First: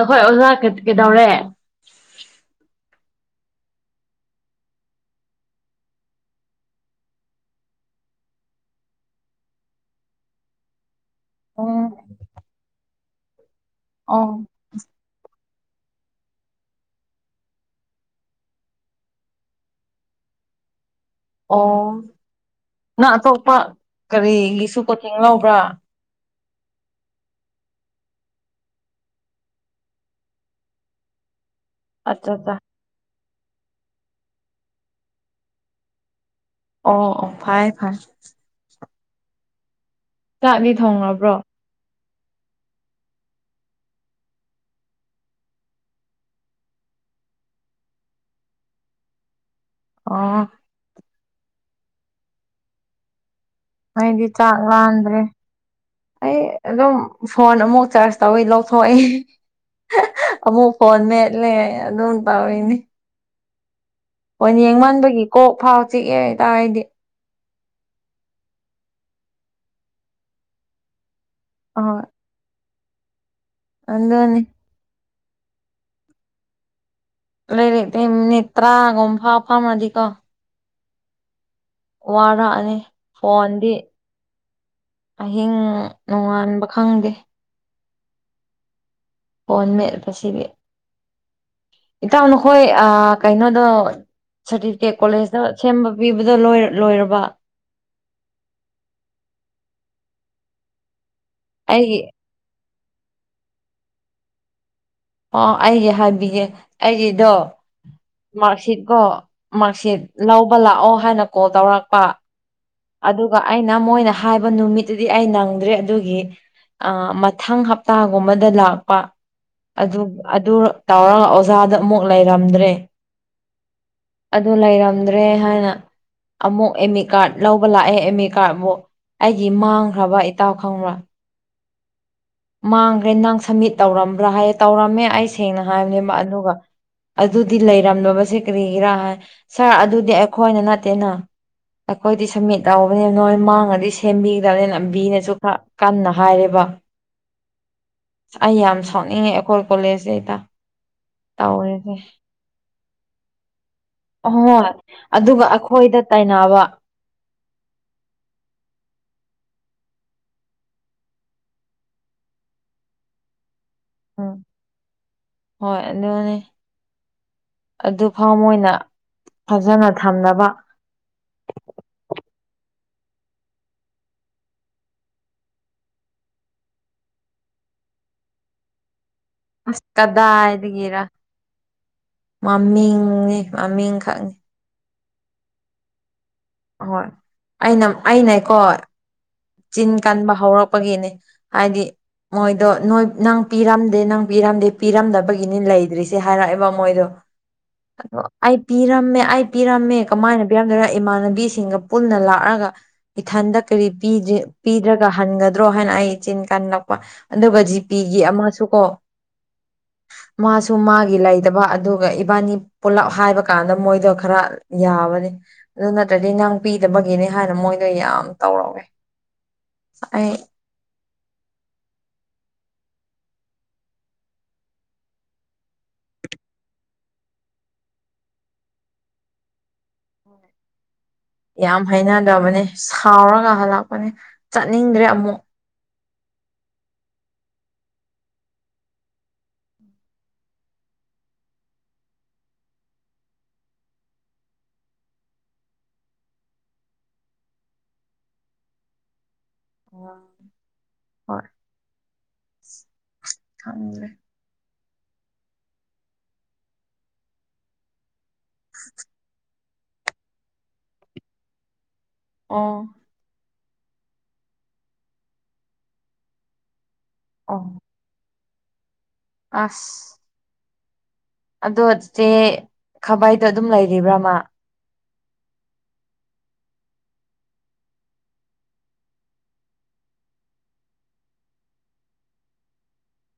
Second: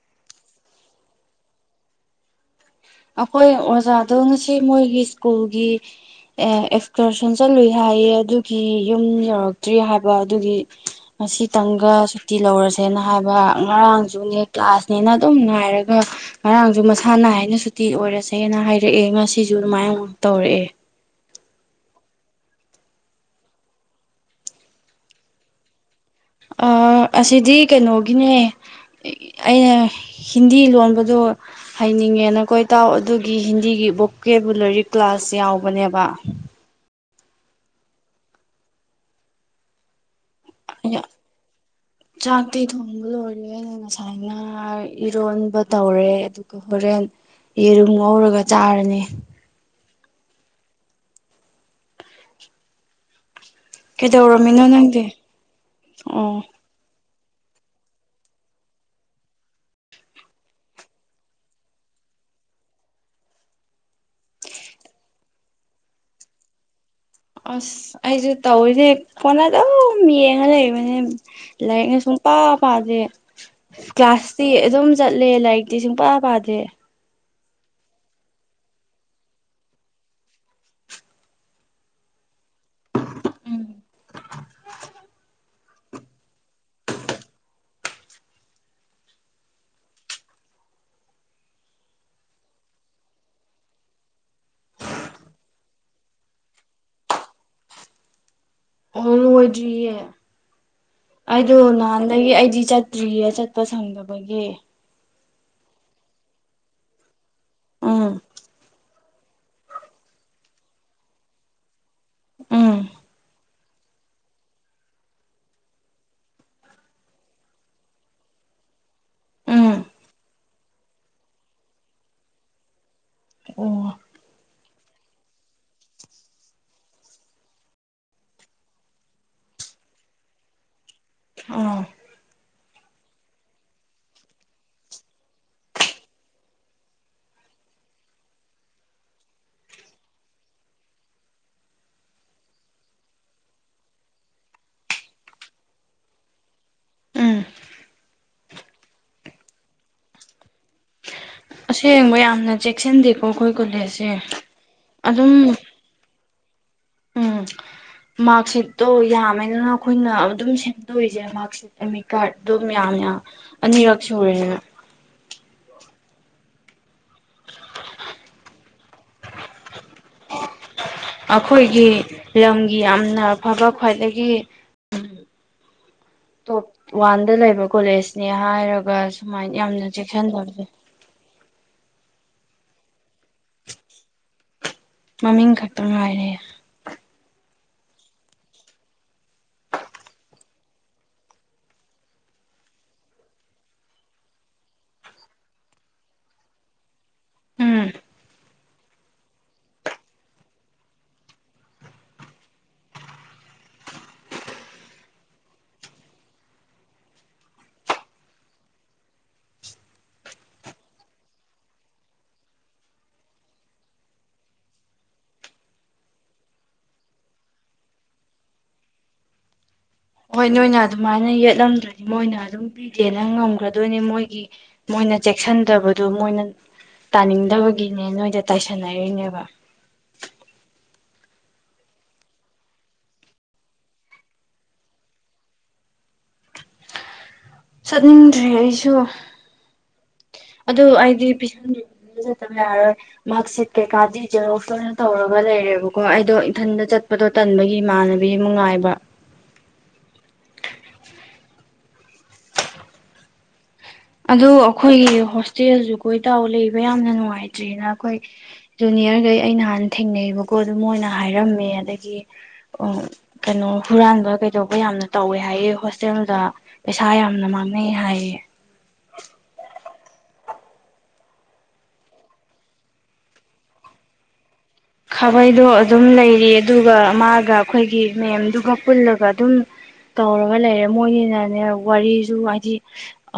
ꯅꯈꯣꯏ ꯑꯣꯖꯥ ꯀꯩ ꯀꯩꯗꯧꯔꯦ ꯑꯩꯈꯣꯏ ꯑꯣꯖꯥꯗꯣ ꯉꯁꯤ ꯃꯣꯏꯒꯤ ꯁ꯭ꯀꯨꯜꯒꯤ ꯑꯦ ꯑꯦꯛꯁꯀꯔꯁꯟ ꯆꯠꯂꯨꯏ ꯍꯥꯏꯌꯦ ꯑꯗꯨꯒꯤ ꯌꯨꯝ ꯌꯧꯔꯛꯇ꯭ꯔꯤ ꯍꯥꯏꯕ ꯑꯗꯨꯒꯤ ꯎꯝ ꯉꯁꯤꯇꯪꯒ ꯁꯨꯇꯤ ꯂꯧꯔꯁꯦꯅ ꯍꯥꯏꯕ ꯉꯔꯥꯡꯁꯨꯅꯦ ꯑꯣ ꯀ꯭ꯂꯥꯁꯅꯦꯅ ꯑꯗꯨꯝ ꯉꯥꯏꯔꯒ ꯉꯔꯥꯡꯁꯨ ꯃꯁꯥ ꯅꯥꯏꯅ ꯁꯨꯇꯤ ꯇꯤ ꯑꯣꯏꯔꯁꯦꯅ ꯍꯥꯏꯔꯛꯑꯦ ꯉꯁꯤꯁꯨ ꯑꯗꯨꯃꯥꯏꯅ ꯑꯃꯨꯛ ꯇꯧꯔꯛꯑꯦ ꯑꯣ ꯅꯪ ꯑꯇꯣꯞꯄ ꯀꯔꯤꯒꯤꯁꯨ ꯀꯣꯆꯤꯡ ꯌꯥꯎꯕ꯭ꯔꯥ ꯑꯥ ꯑꯁꯤꯗꯤ ꯀꯩꯅꯣꯒꯤꯅꯦ ꯑꯩꯅ ꯍꯤꯟꯗꯤ ꯂꯣꯟꯕꯗꯣ ꯑꯠꯆꯥ ꯑꯠꯆꯥ ꯍꯩꯅꯤꯡꯉꯦꯅꯈꯣꯏ ꯏꯇꯥꯎ ꯑꯗꯨꯒꯤ ꯍꯤꯟꯗꯤꯒꯤ ꯕꯣꯀꯦꯕꯨꯂꯔꯤ ꯀ꯭ꯂꯥꯁ ꯌꯥꯎꯕꯅꯦꯕ ꯑꯣ ꯑꯣ ꯐꯥꯏ ꯐꯥꯏ ꯆꯥꯛꯅꯤ ꯊꯣꯡꯉꯕ꯭ꯔꯣ ꯆꯥꯇꯤ ꯊꯣꯡꯝꯕ ꯂ ꯑꯣꯏꯦ ꯉꯁꯥꯏ ꯉ ꯏꯔꯣꯟꯕ ꯇꯧꯔꯦ ꯑꯗꯨꯒ ꯍꯣꯔꯦꯟ ꯌꯦꯔꯨꯝ ꯉꯔꯒ ꯆꯥꯔꯅꯤ ꯑꯣ ꯃꯗꯤ ꯀꯩꯗꯧꯔꯝꯃꯤꯅꯣ ꯅꯪꯗꯤ ꯆꯥꯛꯂꯗ꯭ꯔꯦ ꯑꯣ ꯑꯩ ꯑꯗꯨꯝ ꯐꯣꯟ ꯑꯃꯨꯛ ꯆꯥꯔꯖ ꯇꯧꯋꯤ ꯂꯧꯊꯣꯛꯏ ꯑꯃꯨꯛ ꯐꯣꯟ ꯃꯦꯠꯂꯦ ꯑꯗꯨꯝ ꯄꯥꯎꯏꯅꯤ ꯍꯣꯏ ꯌꯦꯡꯃꯟꯕꯒꯤ ꯀꯣꯛ ꯐꯥꯎ ꯆꯤꯛꯑꯦ ꯍꯥꯏꯇꯥꯔꯦꯗꯤ ꯑꯁ ꯑꯩꯁꯨ ꯇꯧꯋꯤꯅꯦ ꯀꯣꯟꯅ ꯑꯗꯨꯝ ꯌꯦꯡꯉ ꯂꯩꯕꯅꯤ ꯂꯥꯏꯔꯤꯛꯅ ꯑꯍꯣꯏ ꯁꯨꯝ ꯄꯥ ꯄꯥꯗꯦ ꯑꯗꯨꯅꯤ ꯀ꯭ꯂꯥꯁꯇꯤ ꯑꯗꯨꯝ ꯆꯠꯂꯦ ꯂꯥꯏꯔꯤꯛꯇꯤ ꯁꯨꯡ ꯄ ꯄꯥꯗꯦ ꯂꯩꯔꯤ ꯃꯤꯅꯤꯠ ꯇꯔꯥꯒꯨꯝꯐꯥ ꯐꯝꯃꯗꯤꯀꯣ ꯋꯥꯔꯛꯑꯅꯤ ꯐꯣꯟꯗꯤ ꯑꯍꯤꯡ ꯅꯣꯡꯉꯥꯟꯕ ꯈꯪꯗꯦ ꯐꯣꯟꯃꯦꯄꯗꯤ ꯏꯇꯥꯎ ꯅꯈꯣꯏ ꯀꯩꯅꯣꯗꯣ ꯁꯥꯔꯇꯤꯐꯤꯀꯦꯠ ꯀꯣꯂꯦꯖꯇ ꯁꯦꯝꯕ ꯄꯤꯕꯗꯣ ꯂꯣꯏꯔꯕ ꯑꯣ ꯂꯣꯏꯗ꯭ꯔꯤꯌꯦ ꯑꯩꯗꯣ ꯑꯩꯒꯤ ꯅꯍꯥꯟꯗꯒꯤ ꯑꯩꯗꯤ ꯆꯠ ꯇ꯭ꯔꯤꯌꯥ ꯆꯠꯄ ꯁꯪꯗꯕꯒꯤ ꯑꯣ ꯑꯩꯒꯤ ꯍꯥꯏꯕꯤꯌꯦꯦ ꯑꯩꯒꯤꯗꯣ ꯎꯝ ꯃꯥꯔꯛꯁꯤꯠꯀꯣ ꯃꯥꯔꯛꯁꯤꯠ ꯂꯧꯕ ꯂꯥꯛꯑꯣ ꯍꯥꯏꯅ ꯀꯣꯜ ꯇꯧꯔꯛꯄ ꯎꯝ ꯑꯗꯨꯒ ꯑꯩꯅ ꯃꯣꯏꯅ ꯍꯥꯏꯕ ꯅꯨꯃꯤꯠꯇꯨꯗꯤ ꯑꯩ ꯅꯪꯗ꯭ꯔꯦ ꯑꯗꯨꯒꯤ ꯑ ꯃꯊꯪ ꯍꯞꯇꯥꯒꯨꯝꯕꯗ ꯂꯥꯛꯄ ꯎꯝ ꯑꯗꯨ ꯑꯗꯨ ꯇꯧꯔꯒ ꯑꯣꯖꯥꯗ ꯑꯃꯨꯛ ꯂꯩꯔꯝꯗ꯭ꯔꯦ ꯑꯣ ꯑꯗꯨ ꯂꯩꯔꯝꯗ꯭ꯔꯦ ꯍꯥꯏꯅ ꯑꯃꯨꯛ ꯑꯃꯤ ꯀꯥꯔꯗ ꯂꯧꯕ ꯂꯥꯛꯑꯦ ꯑꯦꯝ ꯑꯦ ꯀꯥꯔꯠꯕꯨ ꯑꯩꯒꯤ ꯃꯥꯡꯈ꯭ꯔꯕ ꯏꯇꯥꯎ ꯈꯪꯕ꯭ꯔꯥ ꯑꯥ ꯃꯥꯡꯈ꯭ꯔꯦ ꯅꯪ ꯁꯝꯃꯤꯠ ꯇꯧꯔꯝꯕ꯭ꯔꯥ ꯍꯥꯏꯌꯦ ꯇꯧꯔꯝꯃꯦ ꯑꯩ ꯁꯦꯡꯅ ꯍꯥꯏꯕꯅꯦ ꯑꯗꯨꯒ ꯑꯗꯨꯗꯤ ꯂꯩꯔꯝꯂꯕꯁꯦ ꯀꯔꯤꯒꯤꯔꯥ ꯍꯥꯏ ꯁꯥꯔ ꯑꯗꯨꯗꯤ ꯑꯩꯈꯣꯏꯅ ꯅꯠꯇꯦꯅ ꯑꯩꯈꯣꯏꯗꯤ ꯁꯝꯃꯤꯠ ꯇꯧꯕꯅꯦ ꯅꯣꯏ ꯃꯥꯡꯉꯗꯤ ꯁꯦꯝꯕꯤꯒꯗꯕꯅꯤꯅ ꯂꯝꯕꯤꯅꯁꯨ ꯈꯔ ꯀꯟꯅ ꯍꯥꯏꯔꯦꯕ ꯎꯝ ꯑꯩ ꯌꯥꯝ ꯁꯥꯎꯅꯤꯡꯉꯦ ꯑꯩꯈꯣꯏ ꯀꯣꯂꯦꯖꯇꯩꯩꯗ ꯇꯧꯔꯁꯦ ꯑꯁꯦꯡꯕ ꯌꯥꯝꯅ ꯆꯦꯛꯁꯤꯟꯗꯦꯀꯣ ꯑꯩꯈꯣꯏ ꯀꯣꯂꯦꯖꯁꯦ ꯍꯣꯏ ꯑꯗꯨꯝ ꯑꯗꯨꯒ ꯑꯩꯈꯣꯏꯗ ꯇꯥꯏꯅꯅꯥꯕ ꯃꯥꯔꯛ ꯁꯤꯠꯇꯣ ꯌꯥꯝꯃꯦꯗꯅ ꯑꯩꯈꯣꯏꯅ ꯑꯗꯨꯝ ꯁꯦꯝꯗꯣꯛꯏꯁꯦ ꯃꯥꯔꯛꯠ ꯑꯃꯤ ꯀꯥꯔꯗ ꯑꯗꯨꯝ ꯌꯥꯝꯅ ꯑꯅꯤꯔꯛ ꯎꯝ ꯁꯨꯔꯦꯗꯅ ꯍꯣꯏ ꯑꯗꯨꯅꯦ ꯑꯗꯨ ꯐꯥꯎ ꯃꯅ ꯐꯖꯅ ꯊꯝꯅꯕ ꯑꯩꯈꯣꯏꯒꯤ ꯂꯝꯒꯤ ꯌꯥꯝꯅ ꯐꯕ ꯈ꯭ꯋꯥꯏꯗꯒꯤ ꯇꯣꯞ ꯋꯥꯟꯗ ꯂꯩꯕ ꯀꯣꯂꯦꯖꯅꯤ ꯍꯥꯏꯔꯒ ꯁꯨꯃꯥꯏꯅ ꯑꯁ ꯌꯥꯝꯅ ꯆꯦꯛꯁꯤꯟꯗꯕꯁꯦ ꯀꯗꯥꯏꯗꯒꯤꯔ ꯃꯃꯤꯡꯅꯤ ꯃꯃꯤꯡ ꯈꯛꯅꯤ ꯃꯃꯤꯡ ꯈꯛꯇ ꯉꯥꯏꯔꯦ ꯑꯣꯏ ꯑꯩꯅ ꯑꯅꯦꯀꯣ ꯆꯤꯟ ꯀꯟꯕ ꯍꯧꯔꯛꯄꯒꯤꯅꯦ ꯍꯥꯏꯗꯤ ꯃꯣꯏꯗꯣ ꯅꯣꯏ ꯅꯪ ꯄꯤꯔꯝꯗꯦ ꯅꯪ ꯄꯤꯔꯝꯗꯦ ꯄꯤꯔꯝꯗꯕꯒꯤꯅꯤ ꯂꯩꯗ꯭ꯔꯤꯁꯦ ꯍꯥꯏꯔꯛꯑꯦꯕ ꯃꯣꯏꯗꯣ ꯎꯝ ꯑ ꯑꯩ ꯄꯤꯔꯝꯃꯦ ꯑꯩ ꯄꯤꯔꯝꯃꯦ ꯀꯃꯥꯏꯅ ꯄꯤꯔꯝꯗꯣꯏꯅ ꯏꯃꯥꯟꯅꯕꯤ ꯁꯤꯡꯒ ꯄꯨꯟꯅ ꯂꯥꯛꯑꯒ ꯏꯊꯟꯗ ꯀꯔꯤ ꯄꯤꯗ꯭ꯔꯒ ꯍꯟꯒꯗ꯭ꯔꯣ ꯍꯥꯏꯅ ꯑꯩ ꯆꯤꯟ ꯀꯜꯂꯛꯄ ꯑꯗꯨꯒ ꯖꯤꯄꯤꯒꯤ ꯑꯃꯁꯨ ꯀꯣ ꯃꯥꯁꯨ ꯃꯥꯒꯤ ꯂꯩꯗꯕ ꯑꯗꯨꯒ ꯏꯕꯥꯅꯤ꯫ ꯄꯨꯂꯞ ꯍꯥꯏꯕ ꯀꯥꯟꯗ ꯃꯣꯏꯗꯣ ꯈꯔ ꯌꯥꯕꯅꯤ ꯑꯗꯨꯅ ꯑꯗꯨꯗꯗꯤ ꯅꯪ ꯄꯤꯗꯕꯒꯤꯅꯦ ꯍꯥꯏꯅ ꯃꯣꯏꯗꯣ ꯌꯥꯝ ꯇꯧꯔꯧꯋꯦ꯫ ꯍꯣꯏ ꯅꯣꯏꯅ ꯑꯗꯨꯃꯥꯏꯅ ꯌꯦꯠꯂꯝꯗ꯭ꯔꯗꯤ ꯃꯣꯏꯅ ꯑꯗꯨꯝ ꯄꯤꯗꯦꯅ ꯉꯝꯈ꯭ꯔꯗꯣꯏꯅꯦ ꯃꯣꯏꯒꯤ ꯃꯣꯏꯅ ꯆꯦꯛꯁꯤꯟꯗꯕꯗꯨ ꯃꯣꯏꯅ ꯇꯥꯅꯤꯡꯗꯕꯒꯤꯅꯦ ꯅꯣꯏꯗ ꯇꯥꯏꯁꯟꯅꯔꯤꯣꯏꯅꯦꯕ ꯌꯥꯝ ꯍꯩꯅꯗꯕꯅꯦ ꯁꯥꯎꯔꯒ ꯍꯂꯛꯄꯅꯦ ꯆꯠꯅꯤꯡꯗ꯭ꯔꯦ ꯑꯃꯨꯛ ꯆꯠꯅꯤꯡꯗ꯭ꯔꯔꯤ ꯑꯩꯁꯨ ꯑꯗꯨ ꯑꯩꯗꯤ ꯄꯁꯤꯟꯗ꯭ꯔꯤ꯫ ꯄꯤꯈꯇꯕ ꯌꯥꯔꯣꯏ꯫ ꯃꯥ ꯁꯤꯠ ꯀꯩꯀꯥꯗꯤꯖꯔ ꯑꯣꯅ ꯇꯧꯔꯒ ꯂꯩꯔꯦꯕꯀꯣ ꯑꯩꯗꯣ ꯏꯊꯟꯗ ꯆꯠꯄꯗꯣ ꯇꯟꯕꯒꯤ ꯏꯃꯥꯟꯅꯕꯤ ꯑꯃꯥꯉꯥꯏꯕ꯫ ꯑꯣ ꯍꯣꯏ ꯀꯨꯪꯗꯔꯦ ꯫ ꯑꯗꯨ ꯑꯩꯈꯣꯏꯒꯤ ꯍꯣꯁꯇꯦꯜꯁꯨ ꯀꯣꯏꯇꯎ ꯂꯩꯕ ꯌꯥꯝꯅ ꯅꯨꯡꯉꯥꯏꯇ꯭ꯔꯦꯅ ꯑꯩꯈꯣꯏ ꯖꯨꯅꯤꯌꯔꯈꯩ ꯑꯩ ꯅꯍꯥꯟ ꯊꯦꯡꯅꯩꯕꯀꯣ ꯑꯗꯨ ꯃ ꯑꯣꯏꯅ ꯍꯥꯏꯔꯝꯃꯦ ꯑꯗꯒꯤ ꯑꯣ ꯎ ꯀꯩꯅꯣ ꯍꯨꯔꯥꯟꯕ ꯀꯩꯗꯧꯕ ꯌꯥꯝꯅ ꯇꯧꯋꯦ ꯍꯥꯏꯌꯦ ꯍꯣꯁꯇꯦꯜꯗ ꯄꯩꯁꯥ ꯌꯥꯝꯅ ꯑꯣ ꯃꯥꯡꯅꯩ ꯍꯥꯏꯌꯦ꯫ ꯑꯁ ꯑꯗꯣ ꯏꯆꯦ ꯈꯕꯥꯏꯗꯣ ꯑꯗꯨꯝ ꯂꯩꯔꯤꯕ꯭ꯔꯥꯃ꯫ ꯈꯥꯕꯩꯗꯣ ꯑꯗꯨꯝ ꯂꯩꯔꯤ ꯑꯗꯨꯒ ꯃꯥꯒ ꯑꯩꯈꯣꯏꯒꯤ ꯃꯦꯝꯗꯨꯒ ꯄꯨꯜꯂꯒ ꯑꯗꯨꯝ ꯇꯧꯔꯒ ꯂꯩꯔꯦ ꯃꯣꯏꯅꯤꯅꯅꯦ ꯋꯥꯔꯤꯁꯨ ꯍꯥꯏꯗꯤ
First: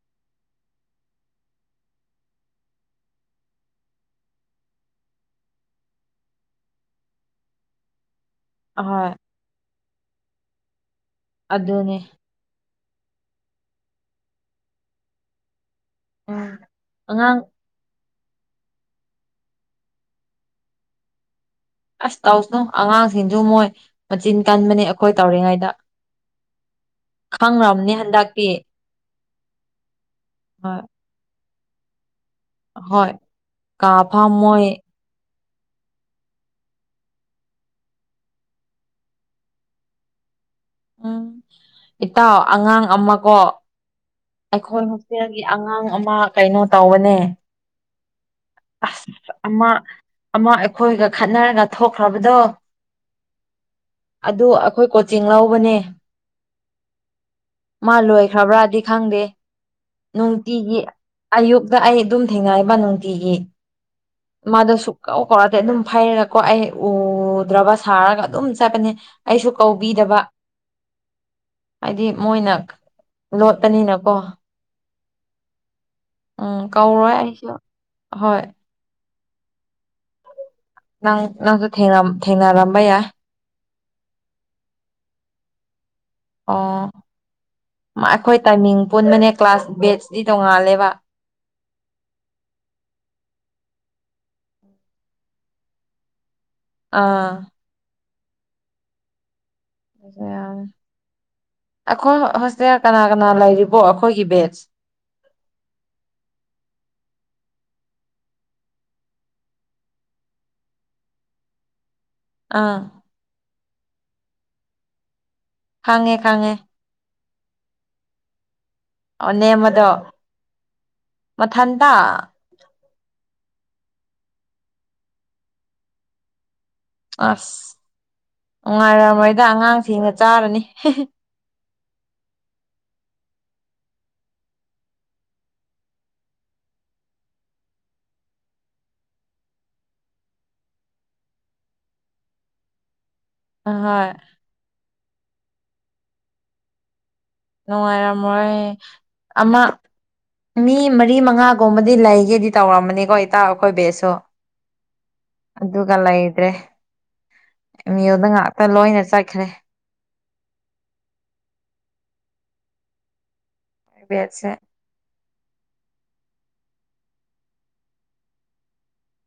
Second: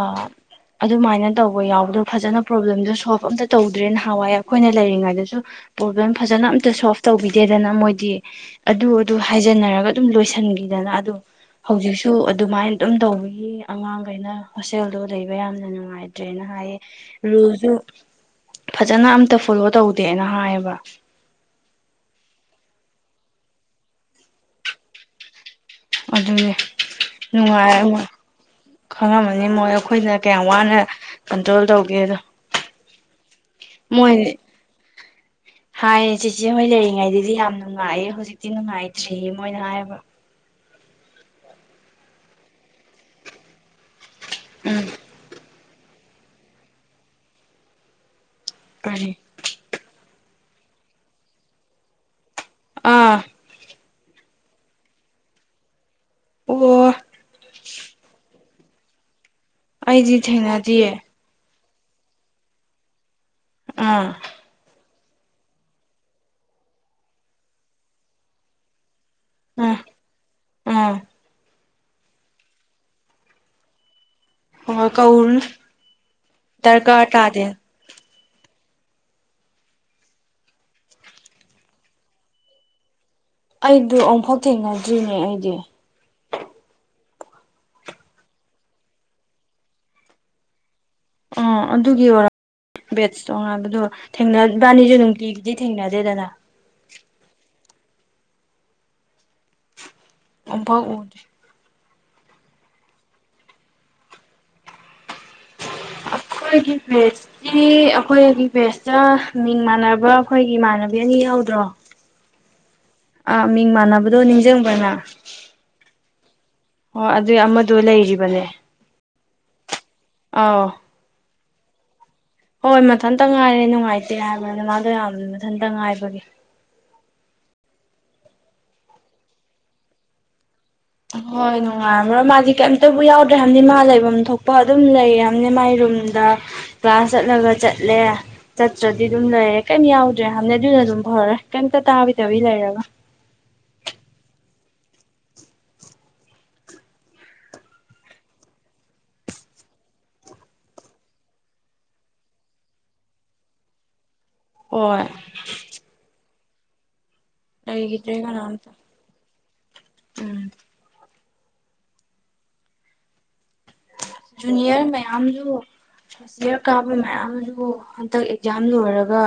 ꯑ ꯑꯗꯨꯃꯥꯏꯅ ꯇꯧꯕ ꯌꯥꯎꯕꯗꯣ ꯐꯖꯅ ꯄ꯭ꯔꯣꯕ꯭ꯂꯦꯝꯗꯣ ꯁꯣꯜꯕ ꯑꯝꯇ ꯇꯧꯗ꯭ꯔꯦ ꯅꯍꯥꯟꯋꯥꯏ ꯑꯩꯈꯣꯏꯅ ꯂꯩꯔꯤꯉꯩꯗꯁꯨ ꯄ꯭ꯔꯣꯕ꯭ꯂꯦꯝ ꯐꯖꯅ ꯑꯝꯇ ꯁꯣꯜꯕ ꯇꯧꯕꯤꯗꯦꯗꯅ ꯃꯣꯏꯗꯤ ꯑꯗꯨ ꯑꯍꯣꯏ ꯑꯗꯨ ꯍꯥꯏꯖꯟꯅꯔꯒ ꯑꯗꯨꯝ ꯂꯣꯏꯁꯤꯟꯈꯤꯗꯅ ꯑꯗꯣ ꯑꯗꯨꯅꯦ ꯍꯧꯖꯤꯛꯁꯨ ꯑꯗꯨꯃꯥꯏꯅ ꯑꯗꯨꯝ ꯇꯧꯕꯒꯤ ꯑꯉꯥꯡꯈꯩꯅ ꯍꯣꯁꯇꯦꯜꯗꯣ ꯂꯩꯕ ꯌꯥꯝꯅ ꯅꯨꯡꯉꯥꯏꯗ ꯐꯠꯇ꯭ꯔꯦꯅ ꯎꯝ ꯍꯥꯏꯌꯦ ꯑꯉꯥꯡ ꯔꯨꯜꯁꯨ ꯐꯖꯅ ꯑꯝꯇ ꯐꯣꯂꯣ ꯇꯧꯗꯦꯅ ꯍꯥꯏꯌꯦꯕ꯫ ꯑꯁ ꯇꯧꯁꯅꯨ ꯑꯉꯥꯡꯁꯤꯡꯁꯨ ꯃꯣꯏ ꯃꯆꯤꯟ ꯀꯟꯕꯅꯤ ꯑꯩꯈꯣꯏ ꯇꯧꯔꯤꯉꯩꯗ ꯑꯗꯨꯗꯤ ꯈꯪꯔꯝꯅꯤ ꯅꯨꯡꯉꯥꯏꯅꯨꯡ ꯍꯟꯗꯛꯇꯤ ꯈꯪꯉꯝꯃꯅꯤ ꯃꯣꯏ ꯑꯩꯈꯣꯏꯅ ꯀꯌꯥꯝ ꯋꯥꯅ ꯀꯟꯇ꯭ꯔꯣꯜ ꯇꯧꯒꯦꯗꯣ꯫ ꯍ ꯀꯥ ꯐꯥ ꯃꯣꯏ ꯍꯥꯏꯌꯦ ꯆꯦꯆꯦ ꯍꯣꯏ ꯂꯩꯔꯤꯉꯩꯗꯗꯤ ꯌꯥꯝ ꯅꯨꯡꯉꯥꯏꯑꯦ ꯍꯧꯖꯤꯛꯇꯤ ꯅꯨꯡꯉꯥꯏꯇ꯭ꯔꯤꯌꯦ ꯃꯣꯏꯅ ꯍꯥꯏꯔꯕ꯭ꯔꯥ ꯎꯝ ꯏꯇꯥꯎ ꯑꯉꯥꯡ ꯑꯃꯀꯣ ꯑꯩꯈꯣꯏ ꯎꯝ ꯍꯣꯁꯇꯦꯜꯒꯤ ꯑꯉꯥꯡ ꯑꯃ ꯀꯩꯅꯣ ꯇꯧꯕꯅꯦ꯫ ꯑꯁ ꯀꯔꯤ ꯑꯃ ꯑꯃ ꯑꯩꯈꯣꯏꯒ ꯈꯠꯅꯔꯒ ꯊꯣꯛꯈ꯭ꯔꯕꯗꯣ ꯑꯥ ꯑꯗꯨ ꯑꯩꯈꯣꯏ ꯀꯣꯆꯤꯡ ꯂꯧꯕꯅꯦ꯫ ꯍꯥꯂꯣ ꯃꯥ ꯂꯣꯏꯈ꯭ꯔꯕ꯭ꯔꯥꯗꯤ ꯈꯪꯗꯦ ꯑꯩꯗꯤ ꯅꯨꯡꯇꯤꯒꯤ꯫ ꯊꯦꯡꯅꯗꯤꯌꯦ ꯑꯌꯨꯛꯇ ꯑꯩ ꯑꯗꯨꯝ ꯊꯦꯡꯅꯕ ꯅꯨꯡꯇꯤꯒꯤ꯫ ꯎꯝ ꯃꯥꯗꯣ ꯁꯨꯛꯀꯥꯎ ꯀꯧꯔꯗꯤ ꯑꯗꯨꯝ ꯐꯩꯔꯒꯀꯣ ꯑꯩ ꯎꯗ꯭ꯔꯕ ꯁꯥꯔꯒ ꯑꯗꯨꯝ ꯆꯠꯄꯅꯦ ꯑꯩꯁꯨ ꯑꯥ ꯀꯧꯕꯤꯗꯕ ꯑꯥ ꯍꯥꯏꯗꯤ ꯃꯣꯏꯅ ꯂꯣꯠ ꯄꯥꯅꯤꯅꯥꯀꯣ [unintelligible] ꯎꯝ ꯗꯔꯀꯥꯔ ꯀꯧꯔꯣꯏ ꯇꯥꯗꯦ ꯑꯩꯁꯨ ꯍꯣꯏ ꯅꯪ ꯅꯪꯁꯨ ꯊꯦꯡꯔꯝ ꯊꯦꯡꯅꯔꯝꯕ ꯌꯥꯏ꯫ ꯑꯩꯗꯨ ꯑꯃꯨꯐꯥꯎ ꯊꯦꯡꯅꯗ꯭ꯔꯤꯅꯦ ꯑꯩꯗꯤ ꯑꯣ ꯑꯩꯈꯣꯏ ꯇꯥꯏꯃꯤꯡ ꯄꯨꯟꯕꯅꯦ ꯀ꯭ꯂꯥꯁ ꯕꯦꯠꯆꯗꯤ ꯇꯣꯡꯉꯥꯜꯂꯦꯕ ꯎꯝ ꯑꯗꯨꯒꯤ ꯑꯣꯏꯔ ꯕꯦꯠꯁ ꯇꯣꯉꯥꯟꯕꯗꯣ ꯊꯦꯡꯅ ꯕꯥꯅꯤꯁꯨ ꯅꯨꯡꯇꯤꯒꯤꯗꯤ ꯊꯦꯡꯅꯗꯦꯗꯅ ꯑꯥ ꯑꯝꯐꯥꯎ ꯎꯗꯦ ꯑꯩꯈꯣꯏ ꯍꯣꯁꯇꯦꯜ ꯀꯅꯥ ꯀꯅꯥ ꯂꯩꯔꯤꯕꯣ ꯑꯩꯈꯣꯏꯒꯤ ꯕꯦꯠꯁ ꯒꯤ ꯕꯦꯠꯁ ꯁꯤ ꯑꯩꯈꯣꯏꯒꯤ ꯕꯦꯠꯁꯇ ꯃꯤꯡ ꯃꯥꯟꯅꯕ ꯑꯈꯣꯏꯒꯤ ꯏꯃꯥꯟꯅꯕꯤ ꯑꯅꯤ ꯌꯥꯎꯗ꯭ꯔꯣ ꯑꯥ ꯑꯥ ꯃꯤꯡ ꯃꯥꯟꯅꯕꯗꯣ ꯅꯤꯡꯁꯤꯡꯕꯅ ꯈꯥꯡꯉꯦ ꯈꯥꯡꯉꯦ ꯑꯣ ꯑꯗꯨꯏ ꯑꯃꯗꯣ ꯂꯩꯔꯤꯕꯅꯦ ꯑꯣ ꯅꯦꯝꯕꯗꯣ ꯑꯣ ꯃꯊꯟꯗ ꯍꯣꯏ ꯃꯊꯟꯇ ꯉꯥꯏꯔꯦ ꯅꯨꯡꯉꯥꯏꯇꯦ ꯍꯥꯏꯕꯅꯦ ꯃꯥꯗꯣ ꯌꯥꯝꯅ ꯃꯊꯟꯇ ꯉꯥꯏꯕꯒꯤ ꯑꯁ ꯅꯨꯡꯉꯥꯏꯔꯝꯃꯣꯏꯗ ꯑꯉꯥꯡꯁꯤꯡꯅ ꯆꯥꯔꯅꯤ ꯍꯣꯏ ꯅꯨꯡꯉꯥꯏꯔꯝꯃꯣꯏ ꯃꯥꯗꯤ ꯀꯦꯝꯇꯕꯨ ꯌꯥꯎꯗ꯭ꯔꯦ ꯍꯥꯏꯕꯅꯤ ꯃꯥ ꯂꯩꯐꯝ ꯊꯣꯛꯄ ꯑꯗꯨꯝ ꯂꯩꯔꯦ ꯍꯥꯏꯕꯅꯤ ꯃꯥꯏ ꯔꯨꯝꯗ ꯀꯂ꯭ꯥꯁ ꯆꯠꯂꯒ ꯆꯠꯂꯦ ꯆꯠꯇ꯭ꯔꯗꯤ ꯑꯗꯨꯝ ꯂꯩꯔꯦ ꯀꯦꯝ ꯌꯥꯎꯗ꯭ꯔꯦ ꯍꯥꯟꯅ ꯑꯗꯨꯅ ꯑꯗꯨꯝ ꯐꯔꯦ ꯀꯦꯝꯇ ꯇꯥꯕꯤꯗꯕꯤ ꯂꯩꯔꯒ ꯍꯣꯏ ꯅꯨꯡꯉꯥꯏꯔꯝꯃꯣꯏ ꯑꯃ ꯃꯤ ꯃꯔꯤ ꯃꯉꯥꯒꯨꯝꯕꯗꯤ ꯂꯩꯒꯦꯗꯤ ꯇꯧꯔꯝꯃꯅꯤꯀꯣ ꯏꯇꯧ ꯑꯈꯣꯏ ꯕꯦꯠꯁꯁꯨ ꯍꯣꯏ ꯑꯗꯨꯒ ꯂꯩꯇ꯭ꯔꯦ ꯑꯦꯝ ꯌꯨ ꯂꯩꯈꯤꯗ꯭ꯔꯦ ꯉꯥꯛꯇ ꯀꯅꯥꯝꯇ ꯂꯣꯏꯅ ꯆꯠꯈ꯭ꯔꯦ ꯎꯝ ꯕꯦꯠꯁꯦ ꯖꯨꯅꯤꯌꯔ ꯃꯌꯥꯝꯁꯨ ꯐꯥꯔꯁ ꯁꯦꯅꯤꯑꯣꯔ ꯀꯥꯕꯥ ꯃꯌꯥꯝꯗꯨ ꯍꯟꯗꯛ ꯑꯦꯛꯖꯥꯝ ꯂꯣꯏꯔꯒ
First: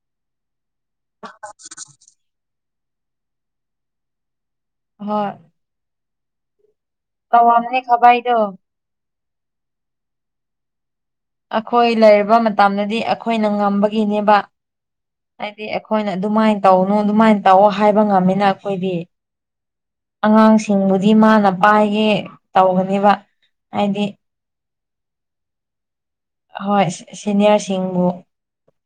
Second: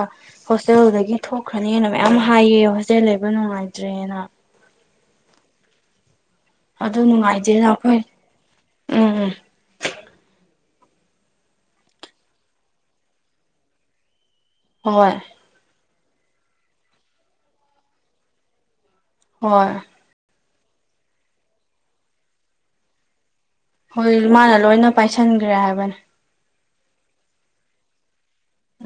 ꯍꯣꯁꯇꯦꯜꯗꯒꯤ ꯊꯣꯛꯈ꯭ꯔꯅꯤꯅ ꯃꯌꯥꯝ ꯍꯥꯏꯌꯦ ꯍꯣꯁꯇꯦꯜ ꯂꯩꯕ ꯅꯨꯡꯉꯥꯏꯇ꯭ꯔꯦꯅ ꯍꯣꯏ ꯑꯗꯨ ꯅꯨꯡꯉꯥꯏꯇꯦꯗ ꯇꯧꯔꯝꯅꯤ ꯑꯩꯈꯣꯏ ꯈꯥꯕꯩꯗꯣ ꯎꯝ ꯎꯝ ꯑꯩꯈꯣꯏ ꯂꯩꯔꯤꯕ ꯃꯇꯝꯗꯗꯤ ꯑꯩꯈꯣꯏꯅ ꯉꯝꯕꯒꯤꯅꯦꯕ ꯍꯣꯏ ꯍꯥꯏꯗꯤ ꯑꯩꯈꯣꯏꯅ ꯑꯗꯨꯃꯥꯏꯅ ꯇꯧꯅꯨ ꯑꯗꯨꯃꯥꯏꯅ ꯇꯧꯑꯣ ꯍꯥꯏꯕ ꯉꯝꯃꯦꯅ ꯑꯈꯣꯏꯗꯤ ꯍꯣꯏ ꯑꯉꯥꯡꯁꯤꯡꯕꯨꯗꯤ ꯃꯥꯅ ꯄꯥꯏꯒꯦ ꯇꯧꯕꯅꯦꯕ ꯍꯣꯏ ꯃꯥꯅ ꯂꯣꯏꯅ ꯄꯥꯏꯁꯟꯈ꯭ꯔꯦ ꯍꯥꯏꯕꯅꯦ ꯍꯣꯏ ꯁꯤꯅꯤꯌꯥꯔꯁꯤꯡꯕꯨ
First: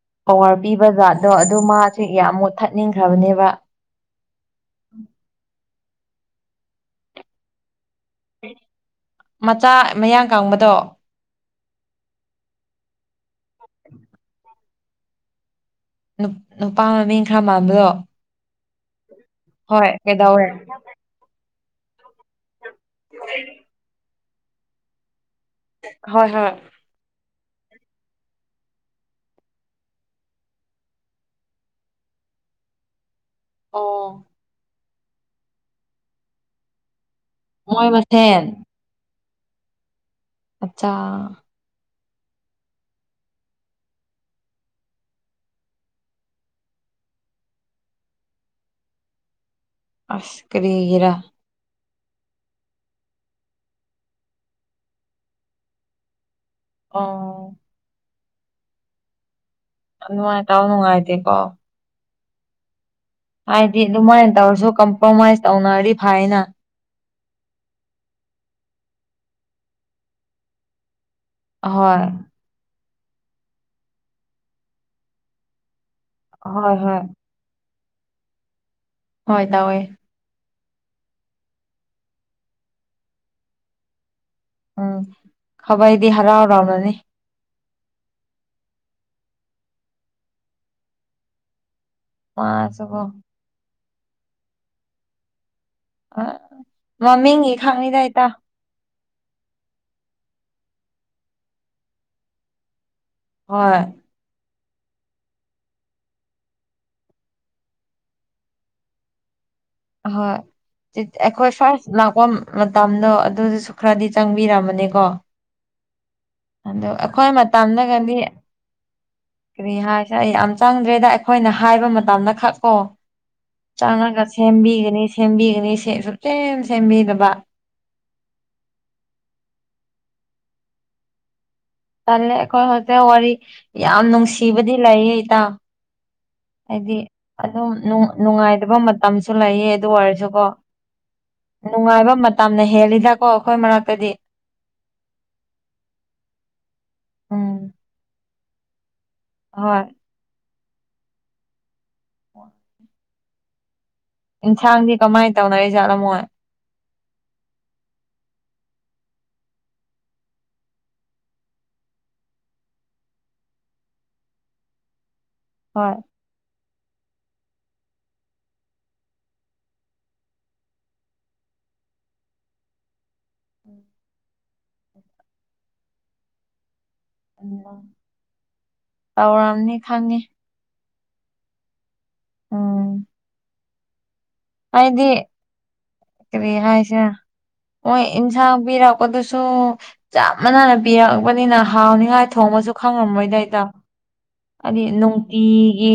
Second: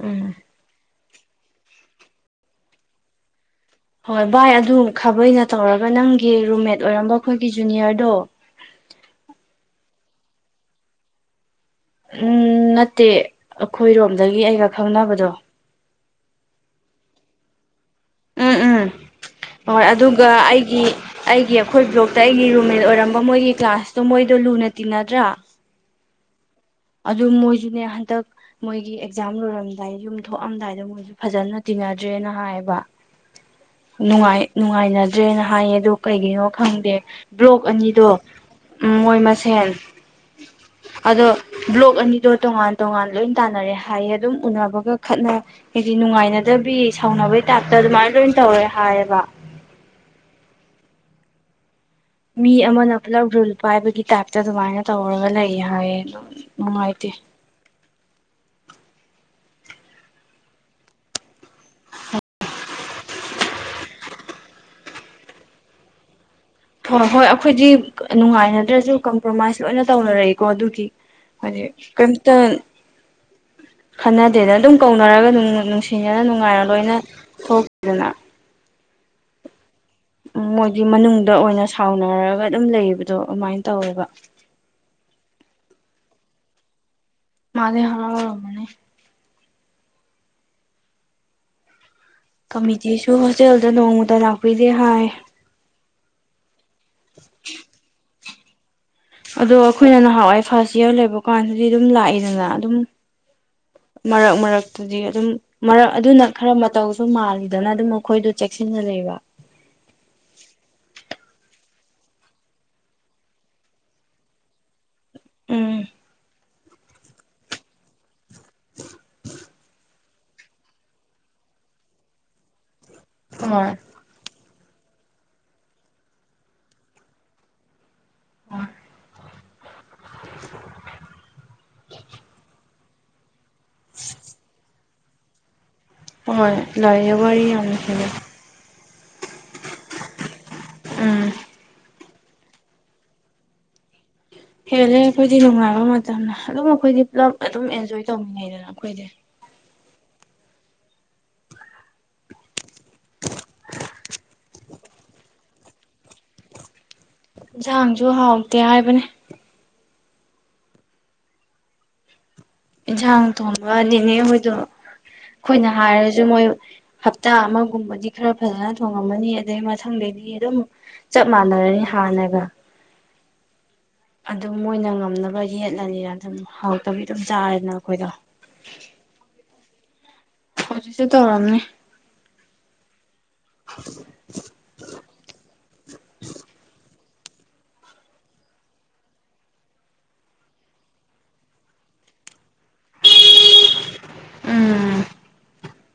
ꯎꯝ ꯄꯋꯥꯔ ꯄꯤꯕ ꯖꯥꯠꯗꯣ ꯑꯗꯨ ꯃꯥꯁꯦ ꯌꯥꯝ ꯃꯨꯊꯠ ꯅꯤꯡꯈ꯭ꯔꯕꯅꯦꯕ ꯍꯣꯏ ꯚꯥꯏ ꯑꯗꯨ ꯈꯥꯕꯩꯅ ꯇꯧꯔꯒ ꯅꯪꯒꯤ ꯔꯨꯝꯃꯦꯠ ꯑꯣꯏꯔꯝꯕ ꯑꯈꯣꯏꯒꯤ ꯖꯨꯅꯤꯌꯔꯗꯣ ꯃꯆꯥ ꯃꯌꯥꯡ ꯀꯥꯡꯕꯗꯣ ꯎꯝ ꯅꯠꯇꯦ ꯑꯩꯈꯣꯏꯔꯣꯝꯗꯒꯤ ꯑꯩꯒ ꯈꯪꯅꯕꯗꯣ ꯅꯨꯄꯥ ꯃꯃꯤꯡ ꯈꯔꯥ ꯃꯥꯟꯕꯗꯣ ꯎꯝ ꯍꯣꯏ ꯑꯗꯨꯒ ꯑꯩꯒꯤ ꯑꯩꯒꯤ ꯑꯈꯣꯏ ꯒꯔꯨꯞꯇ ꯑꯩꯒꯤ ꯔꯨꯝꯃꯦꯠ ꯑꯣꯏꯔꯝꯕ ꯃꯣꯏꯒꯤ ꯀ꯭ꯂꯥꯁꯇꯣ ꯃꯣꯏꯗꯣ ꯂꯨꯅ ꯇꯤꯟꯅꯗ꯭ꯔꯥ ꯍꯣꯏ ꯍꯣꯏ ꯑꯗꯨ ꯃꯣꯏꯁꯨꯅꯦ ꯍꯟꯗꯛ ꯃꯣꯏꯒꯤ ꯑꯦꯛꯖꯥꯝ ꯂꯣꯏꯔꯝꯗꯥꯏ ꯌꯨꯝ ꯊꯣꯛꯑꯝꯗꯥꯏꯗ ꯃꯣꯏꯁꯨ ꯐꯖꯅ ꯇꯤꯟꯅꯗ꯭ꯔꯦꯅ ꯍꯥꯏꯌꯦꯕ ꯑꯣ ꯅꯨꯡꯉꯥꯏ ꯅꯨꯡꯉꯥꯏꯅꯗ꯭ꯔꯦꯅ ꯍꯥꯏꯌꯦ ꯑꯣ ꯀꯩꯒꯤꯅꯣ ꯈꯪꯗꯦ ꯕ꯭ꯂꯣꯛ ꯃꯣꯏ ꯑꯅꯤꯗꯣ ꯃꯁꯦꯟ ꯎꯝ ꯃꯣꯏ ꯃꯁꯦꯟ ꯑꯆꯥ ꯑꯗꯣ ꯕ꯭ꯂꯣꯛ ꯑꯅꯤꯗꯣ ꯇꯣꯉꯥꯟ ꯇꯣꯉꯥꯟ ꯂꯣꯏ ꯇꯥꯟꯅꯔꯦ ꯍꯥꯏꯌꯦ ꯑꯗꯨꯝ ꯎꯅꯕꯒ ꯈꯠꯅ ꯍꯥꯏꯗꯤ ꯅꯨꯡꯉꯥꯏꯅꯗꯕꯤ ꯁꯥꯎꯅꯕꯩ ꯇꯥꯏꯞꯇ ꯑꯗꯨꯃꯥꯏꯅ ꯂꯣꯏꯅ ꯇꯧꯔꯦ ꯍꯥꯏꯌꯦꯕ ꯑꯁ ꯀꯔꯤꯒꯔ ꯃꯤ ꯑꯃꯅ ꯄꯨꯂꯞ ꯔꯨꯜ ꯄꯥꯏꯕꯒꯤ ꯇꯥꯏꯞꯇ ꯑꯗꯨꯃꯥꯏꯅ ꯇꯧꯔꯒ ꯂꯩ ꯍꯥꯏꯌꯦ ꯑꯗꯨꯝ ꯅꯨꯡꯉꯥꯏꯇꯦ ꯑꯣ ꯅꯨꯡꯉꯥꯏꯇꯥꯎ ꯅꯨꯡꯉꯥꯏꯇꯦꯀꯣ ꯍꯥꯏꯗꯤ ꯑꯗꯨꯃꯥꯏꯅ ꯇꯧꯔꯁꯨ ꯀꯝꯄ꯭ꯔꯣꯃꯥꯏꯁ ꯇꯧꯅꯔꯤ ꯐꯥꯏꯅ ꯍꯣꯏ ꯍꯣꯏ ꯑꯩꯈꯣꯏꯗꯤ ꯅꯨꯡꯉꯥꯏꯅꯗ꯭ꯔꯁꯨ ꯀꯝꯄ꯭ꯔꯣꯃꯥꯏꯁ ꯂꯣꯏꯅ ꯇꯧꯅꯔꯛꯏꯀꯣ ꯑꯗꯨꯒꯤ ꯍꯧꯖꯤ ꯑꯍꯣꯏ ꯀꯩꯇ ꯈꯟꯅꯗꯦꯗ ꯑꯗꯨꯝ ꯀꯧꯅꯔꯒ ꯑꯗꯨꯝ ꯅꯨꯡ ꯊꯤꯖꯅ ꯅꯨꯡꯉꯥꯏꯅ ꯍꯣꯏ ꯂꯣꯏꯅ ꯍꯣꯏ ꯊꯣꯛꯈꯤꯗꯅ ꯍꯣꯏ ꯇꯧꯋꯦ ꯎꯝ ꯃꯣꯏꯒꯤ ꯃꯅꯨꯡꯗ ꯑꯣꯏꯅ ꯁꯥꯎꯅꯔꯒ ꯑꯗꯨꯝ ꯂꯩꯕꯗꯣ ꯑꯗꯨꯃꯥꯏꯅ ꯇꯧꯋꯦꯕ ꯎꯝ ꯈꯕꯏꯗꯤ ꯍꯔꯥꯎ ꯍꯔꯥꯎꯅꯅꯤ ꯃꯗꯤꯌꯥ ꯍꯂ ꯔꯝꯅꯦ ꯃꯥꯁꯨꯀꯣ ꯀꯃꯤꯇꯤꯁꯨ ꯍꯣꯁꯇꯦꯜꯗ ꯅꯣꯡꯃꯗ ꯂꯥꯛꯄꯤꯗꯦ ꯍꯥꯏ ꯑ ꯃꯃꯤꯡꯒꯤ ꯈꯥꯡꯉꯗꯥꯏꯇꯥ ꯑꯗꯣ ꯑꯩꯈꯣꯏꯅ ꯅꯍꯥꯟꯋꯥꯏ ꯐꯥꯔꯁ ꯏꯌꯥꯔ ꯂꯩꯕ ꯀꯥꯟꯗꯗꯤ ꯑꯗꯨꯝ ꯂꯥꯛꯏꯗꯅ ꯑꯗꯨꯝ ꯍꯣꯏ ꯃꯔꯛ ꯃꯔꯛ ꯍꯧꯖꯤꯛ ꯑꯗꯨꯝ ꯃꯔꯛ ꯑꯗꯨꯅ ꯈꯔ ꯃꯇꯧꯁꯨ ꯃꯥꯜꯂꯤꯗꯅ ꯑꯗꯨꯝ ꯃꯈꯣꯏꯗꯣ ꯆꯦꯛꯁꯤꯟꯅ ꯂꯩꯕ ꯍꯣꯏ ꯑꯩꯈꯣꯏ ꯐꯥꯔꯁ ꯂꯥꯛꯄ ꯃꯇꯝꯗꯣ ꯑꯗꯨꯗꯨꯁꯨ ꯈꯔꯗꯤ ꯆꯪꯕꯤꯔꯝꯃꯅꯤꯀꯣ ꯎꯝ ꯑꯗ ꯑꯩꯈꯣꯏ ꯃꯇꯝꯗꯒꯗꯤ ꯀꯔꯤ ꯍꯥꯏꯁꯦ ꯑꯩ ꯌꯥꯝ ꯆꯪꯗ꯭ꯔꯦꯗ ꯑꯩꯈꯣꯏꯅ ꯍꯥꯏꯕ ꯃꯇꯝꯗ ꯈꯛ ꯀꯣ ꯑꯣ ꯆꯥꯡꯉꯒ ꯁꯦꯝꯕꯤꯒꯅꯤ ꯁꯦꯝꯕꯤꯒꯅꯤ ꯁꯨꯞ ꯁꯦꯝ ꯁꯦꯝꯕꯤꯗꯅꯕ ꯑꯣ ꯆꯜꯂꯦ ꯑꯩꯈꯣꯏ ꯍꯧꯖꯤꯛ ꯋꯥꯔꯤ ꯌꯥꯝ ꯅꯨꯡꯁꯤꯕꯗꯤ ꯂꯩꯌꯦ ꯏꯇ ꯍꯣꯏ ꯍꯥꯏꯗꯤ ꯂꯥꯏꯔꯤꯛ ꯋꯥꯔꯤ ꯑꯗꯨꯝ ꯌꯥꯝꯅ ꯍꯦꯜꯂꯦ ꯅꯨꯡꯉꯥꯏꯇꯕ ꯃꯇꯝꯁꯨ ꯂꯩꯌꯦ ꯑꯗꯨ ꯑꯣꯏꯔꯁꯨꯀꯣ ꯎꯝ ꯅꯨꯡꯉꯥꯏꯕ ꯃꯇꯝꯅ ꯍꯦꯜꯂꯤꯗꯀꯣ ꯑꯩꯈꯣꯏ ꯃꯔꯛꯇꯗꯤ ꯍꯦꯜꯂꯦ ꯑꯩꯈꯣꯏꯗꯤ ꯅꯨꯡꯉꯥꯏꯕ ꯃꯇꯝ ꯑꯗꯨꯝ ꯑꯩꯈꯣꯏꯗꯤ ꯄꯨꯂꯞ ꯑꯗꯨꯝ ꯎꯝ ꯑꯦꯟꯖꯣꯏ ꯇꯧꯅꯤꯡꯉꯩꯗꯅ ꯑꯩꯈꯣꯏꯗꯤ ꯍꯣꯏ ꯋꯥ ꯏꯟꯁꯥꯥꯡ ꯀꯃꯥꯏ ꯇꯧꯅꯔꯤ ꯆꯂ ꯑꯃꯣ ꯌꯦꯟꯁꯥꯡꯁꯨ ꯍꯥꯎꯇꯦ ꯍꯥꯏꯕꯅꯦ ꯏꯟꯁꯥꯡ ꯊꯣꯡꯕꯅꯤꯅꯦ ꯃꯣꯏꯗꯣ ꯑꯩꯈꯣꯏꯅ ꯍꯣꯏ ꯍꯥꯏꯔꯁꯨ ꯃꯣꯏ ꯍꯞꯇꯥ ꯑꯃꯒꯨꯝꯕꯗꯤ ꯈꯔ ꯐꯖꯅ ꯊꯣꯡꯉꯝꯃꯅꯤ ꯑꯗꯨꯗꯩ ꯃꯊꯪꯗꯩꯗꯤ ꯑꯗꯨꯝ ꯆꯞ ꯃꯥꯟꯅꯔꯅꯤ ꯍꯥꯟꯅꯒ ꯑꯗꯨꯝ ꯃꯣꯏꯅ ꯉꯝꯅꯕ ꯌꯦꯠꯂꯅꯤꯅ ꯑꯗꯨꯝ ꯍꯥꯎꯔꯇꯕꯤ ꯑꯗꯨꯝ ꯆꯥꯔꯦꯅ ꯑꯩꯈꯣꯏꯗꯣ ꯇꯧꯔꯝꯅꯤ ꯈꯪꯉꯤ ꯍꯧꯖꯤꯛꯁꯨꯦ ꯇꯧꯔꯝꯅꯦ ꯎꯝ ꯍꯥꯏꯗꯤ ꯀꯔꯤꯌꯥ ꯍꯥꯏꯁ ꯍꯣꯏ ꯏꯟꯁꯥꯡ ꯄꯤꯔꯛꯄꯗꯨꯁꯨ ꯆꯞ ꯃꯥꯟꯅꯥꯅ ꯄꯤꯔꯛꯄꯅꯤꯅ ꯍꯥꯎꯅꯤꯡꯉꯥꯏ ꯊꯣꯡꯕꯁꯨ ꯈꯪꯉꯝꯃꯣꯏꯗꯏꯗꯥꯎ ꯍꯥꯏꯗꯤ ꯎꯝ ꯅꯨꯡꯇꯤꯒꯤ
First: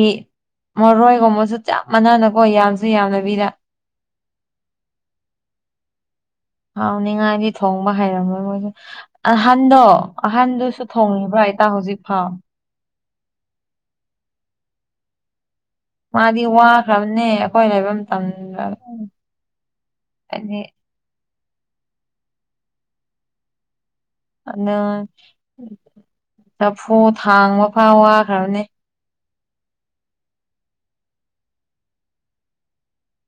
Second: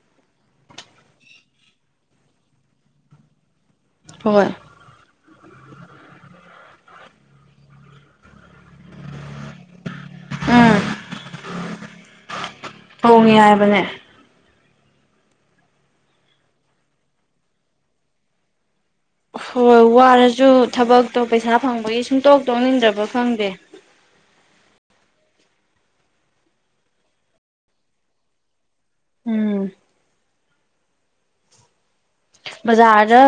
ꯃꯔꯣꯏꯒꯨꯝꯕꯁꯨ ꯆꯞ ꯃꯥꯟꯅꯥꯅꯀꯣ ꯌꯥꯝꯁꯨ ꯌꯥꯝꯅꯕꯤꯗ ꯍꯣꯏ ꯍꯥꯎꯅꯤꯡꯉꯥꯏꯗꯤ ꯊꯣꯡꯕ ꯍꯩꯔꯝꯔꯣꯏ ꯃꯣꯏꯁꯦ ꯑꯍꯟꯗꯣ ꯑꯍꯟꯗꯨꯁꯨ ꯎꯝ ꯊꯣꯡꯉꯤꯕ꯭ꯔ ꯑꯩꯇꯥ ꯍꯧꯖꯤꯛ ꯐꯥꯎ ꯊꯣꯡꯉꯤ ꯍꯥꯏꯕꯅꯦ ꯃꯥꯗꯤ ꯋꯥꯈ꯭ꯔꯕꯅꯦ ꯑꯩꯈꯣꯏ ꯂꯩꯕ ꯃꯇꯝꯗ ꯍꯣꯏ ꯋꯥꯔꯁꯨ ꯍꯥꯏꯗꯤ ꯊꯕꯛꯇꯣ ꯄꯩꯁꯥ ꯐꯪꯕꯒꯤ ꯁꯨꯡꯇꯣꯛ ꯇꯣꯛꯅꯤꯡꯗ꯭ꯔꯕ ꯈꯪꯗꯦ ꯑꯗꯨ ꯆꯐꯨ ꯊꯥꯡꯕ ꯐꯥꯎ ꯋꯥꯈ꯭ꯔꯕꯅꯦ ꯎꯝ ꯕꯖꯥꯔꯗ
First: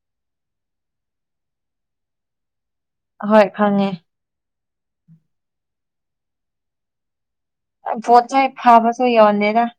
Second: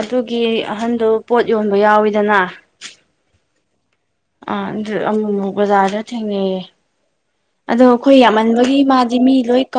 ꯑꯗꯨꯒꯤ ꯑꯍꯟꯗꯣ ꯄꯣꯠ ꯌꯣꯟꯕ ꯌꯥꯎꯋꯤꯗꯅ ꯍꯣꯏ ꯈꯪꯉꯦ ꯑꯥ ꯑꯗꯨ ꯑꯃꯨꯛ ꯑꯃꯨꯛ ꯕꯖꯥꯔꯗ ꯊꯦꯡꯅꯩꯌꯦ ꯑꯗꯣ ꯑꯩꯈꯣꯏ ꯄꯣꯠ ꯆꯩ ꯌꯥꯝꯃꯟꯕꯒꯤ ꯐꯕꯁꯨ ꯃꯥꯗꯤ ꯃꯤ ꯌꯣꯟꯗꯦꯗ ꯂꯣꯏ ꯀꯥꯎ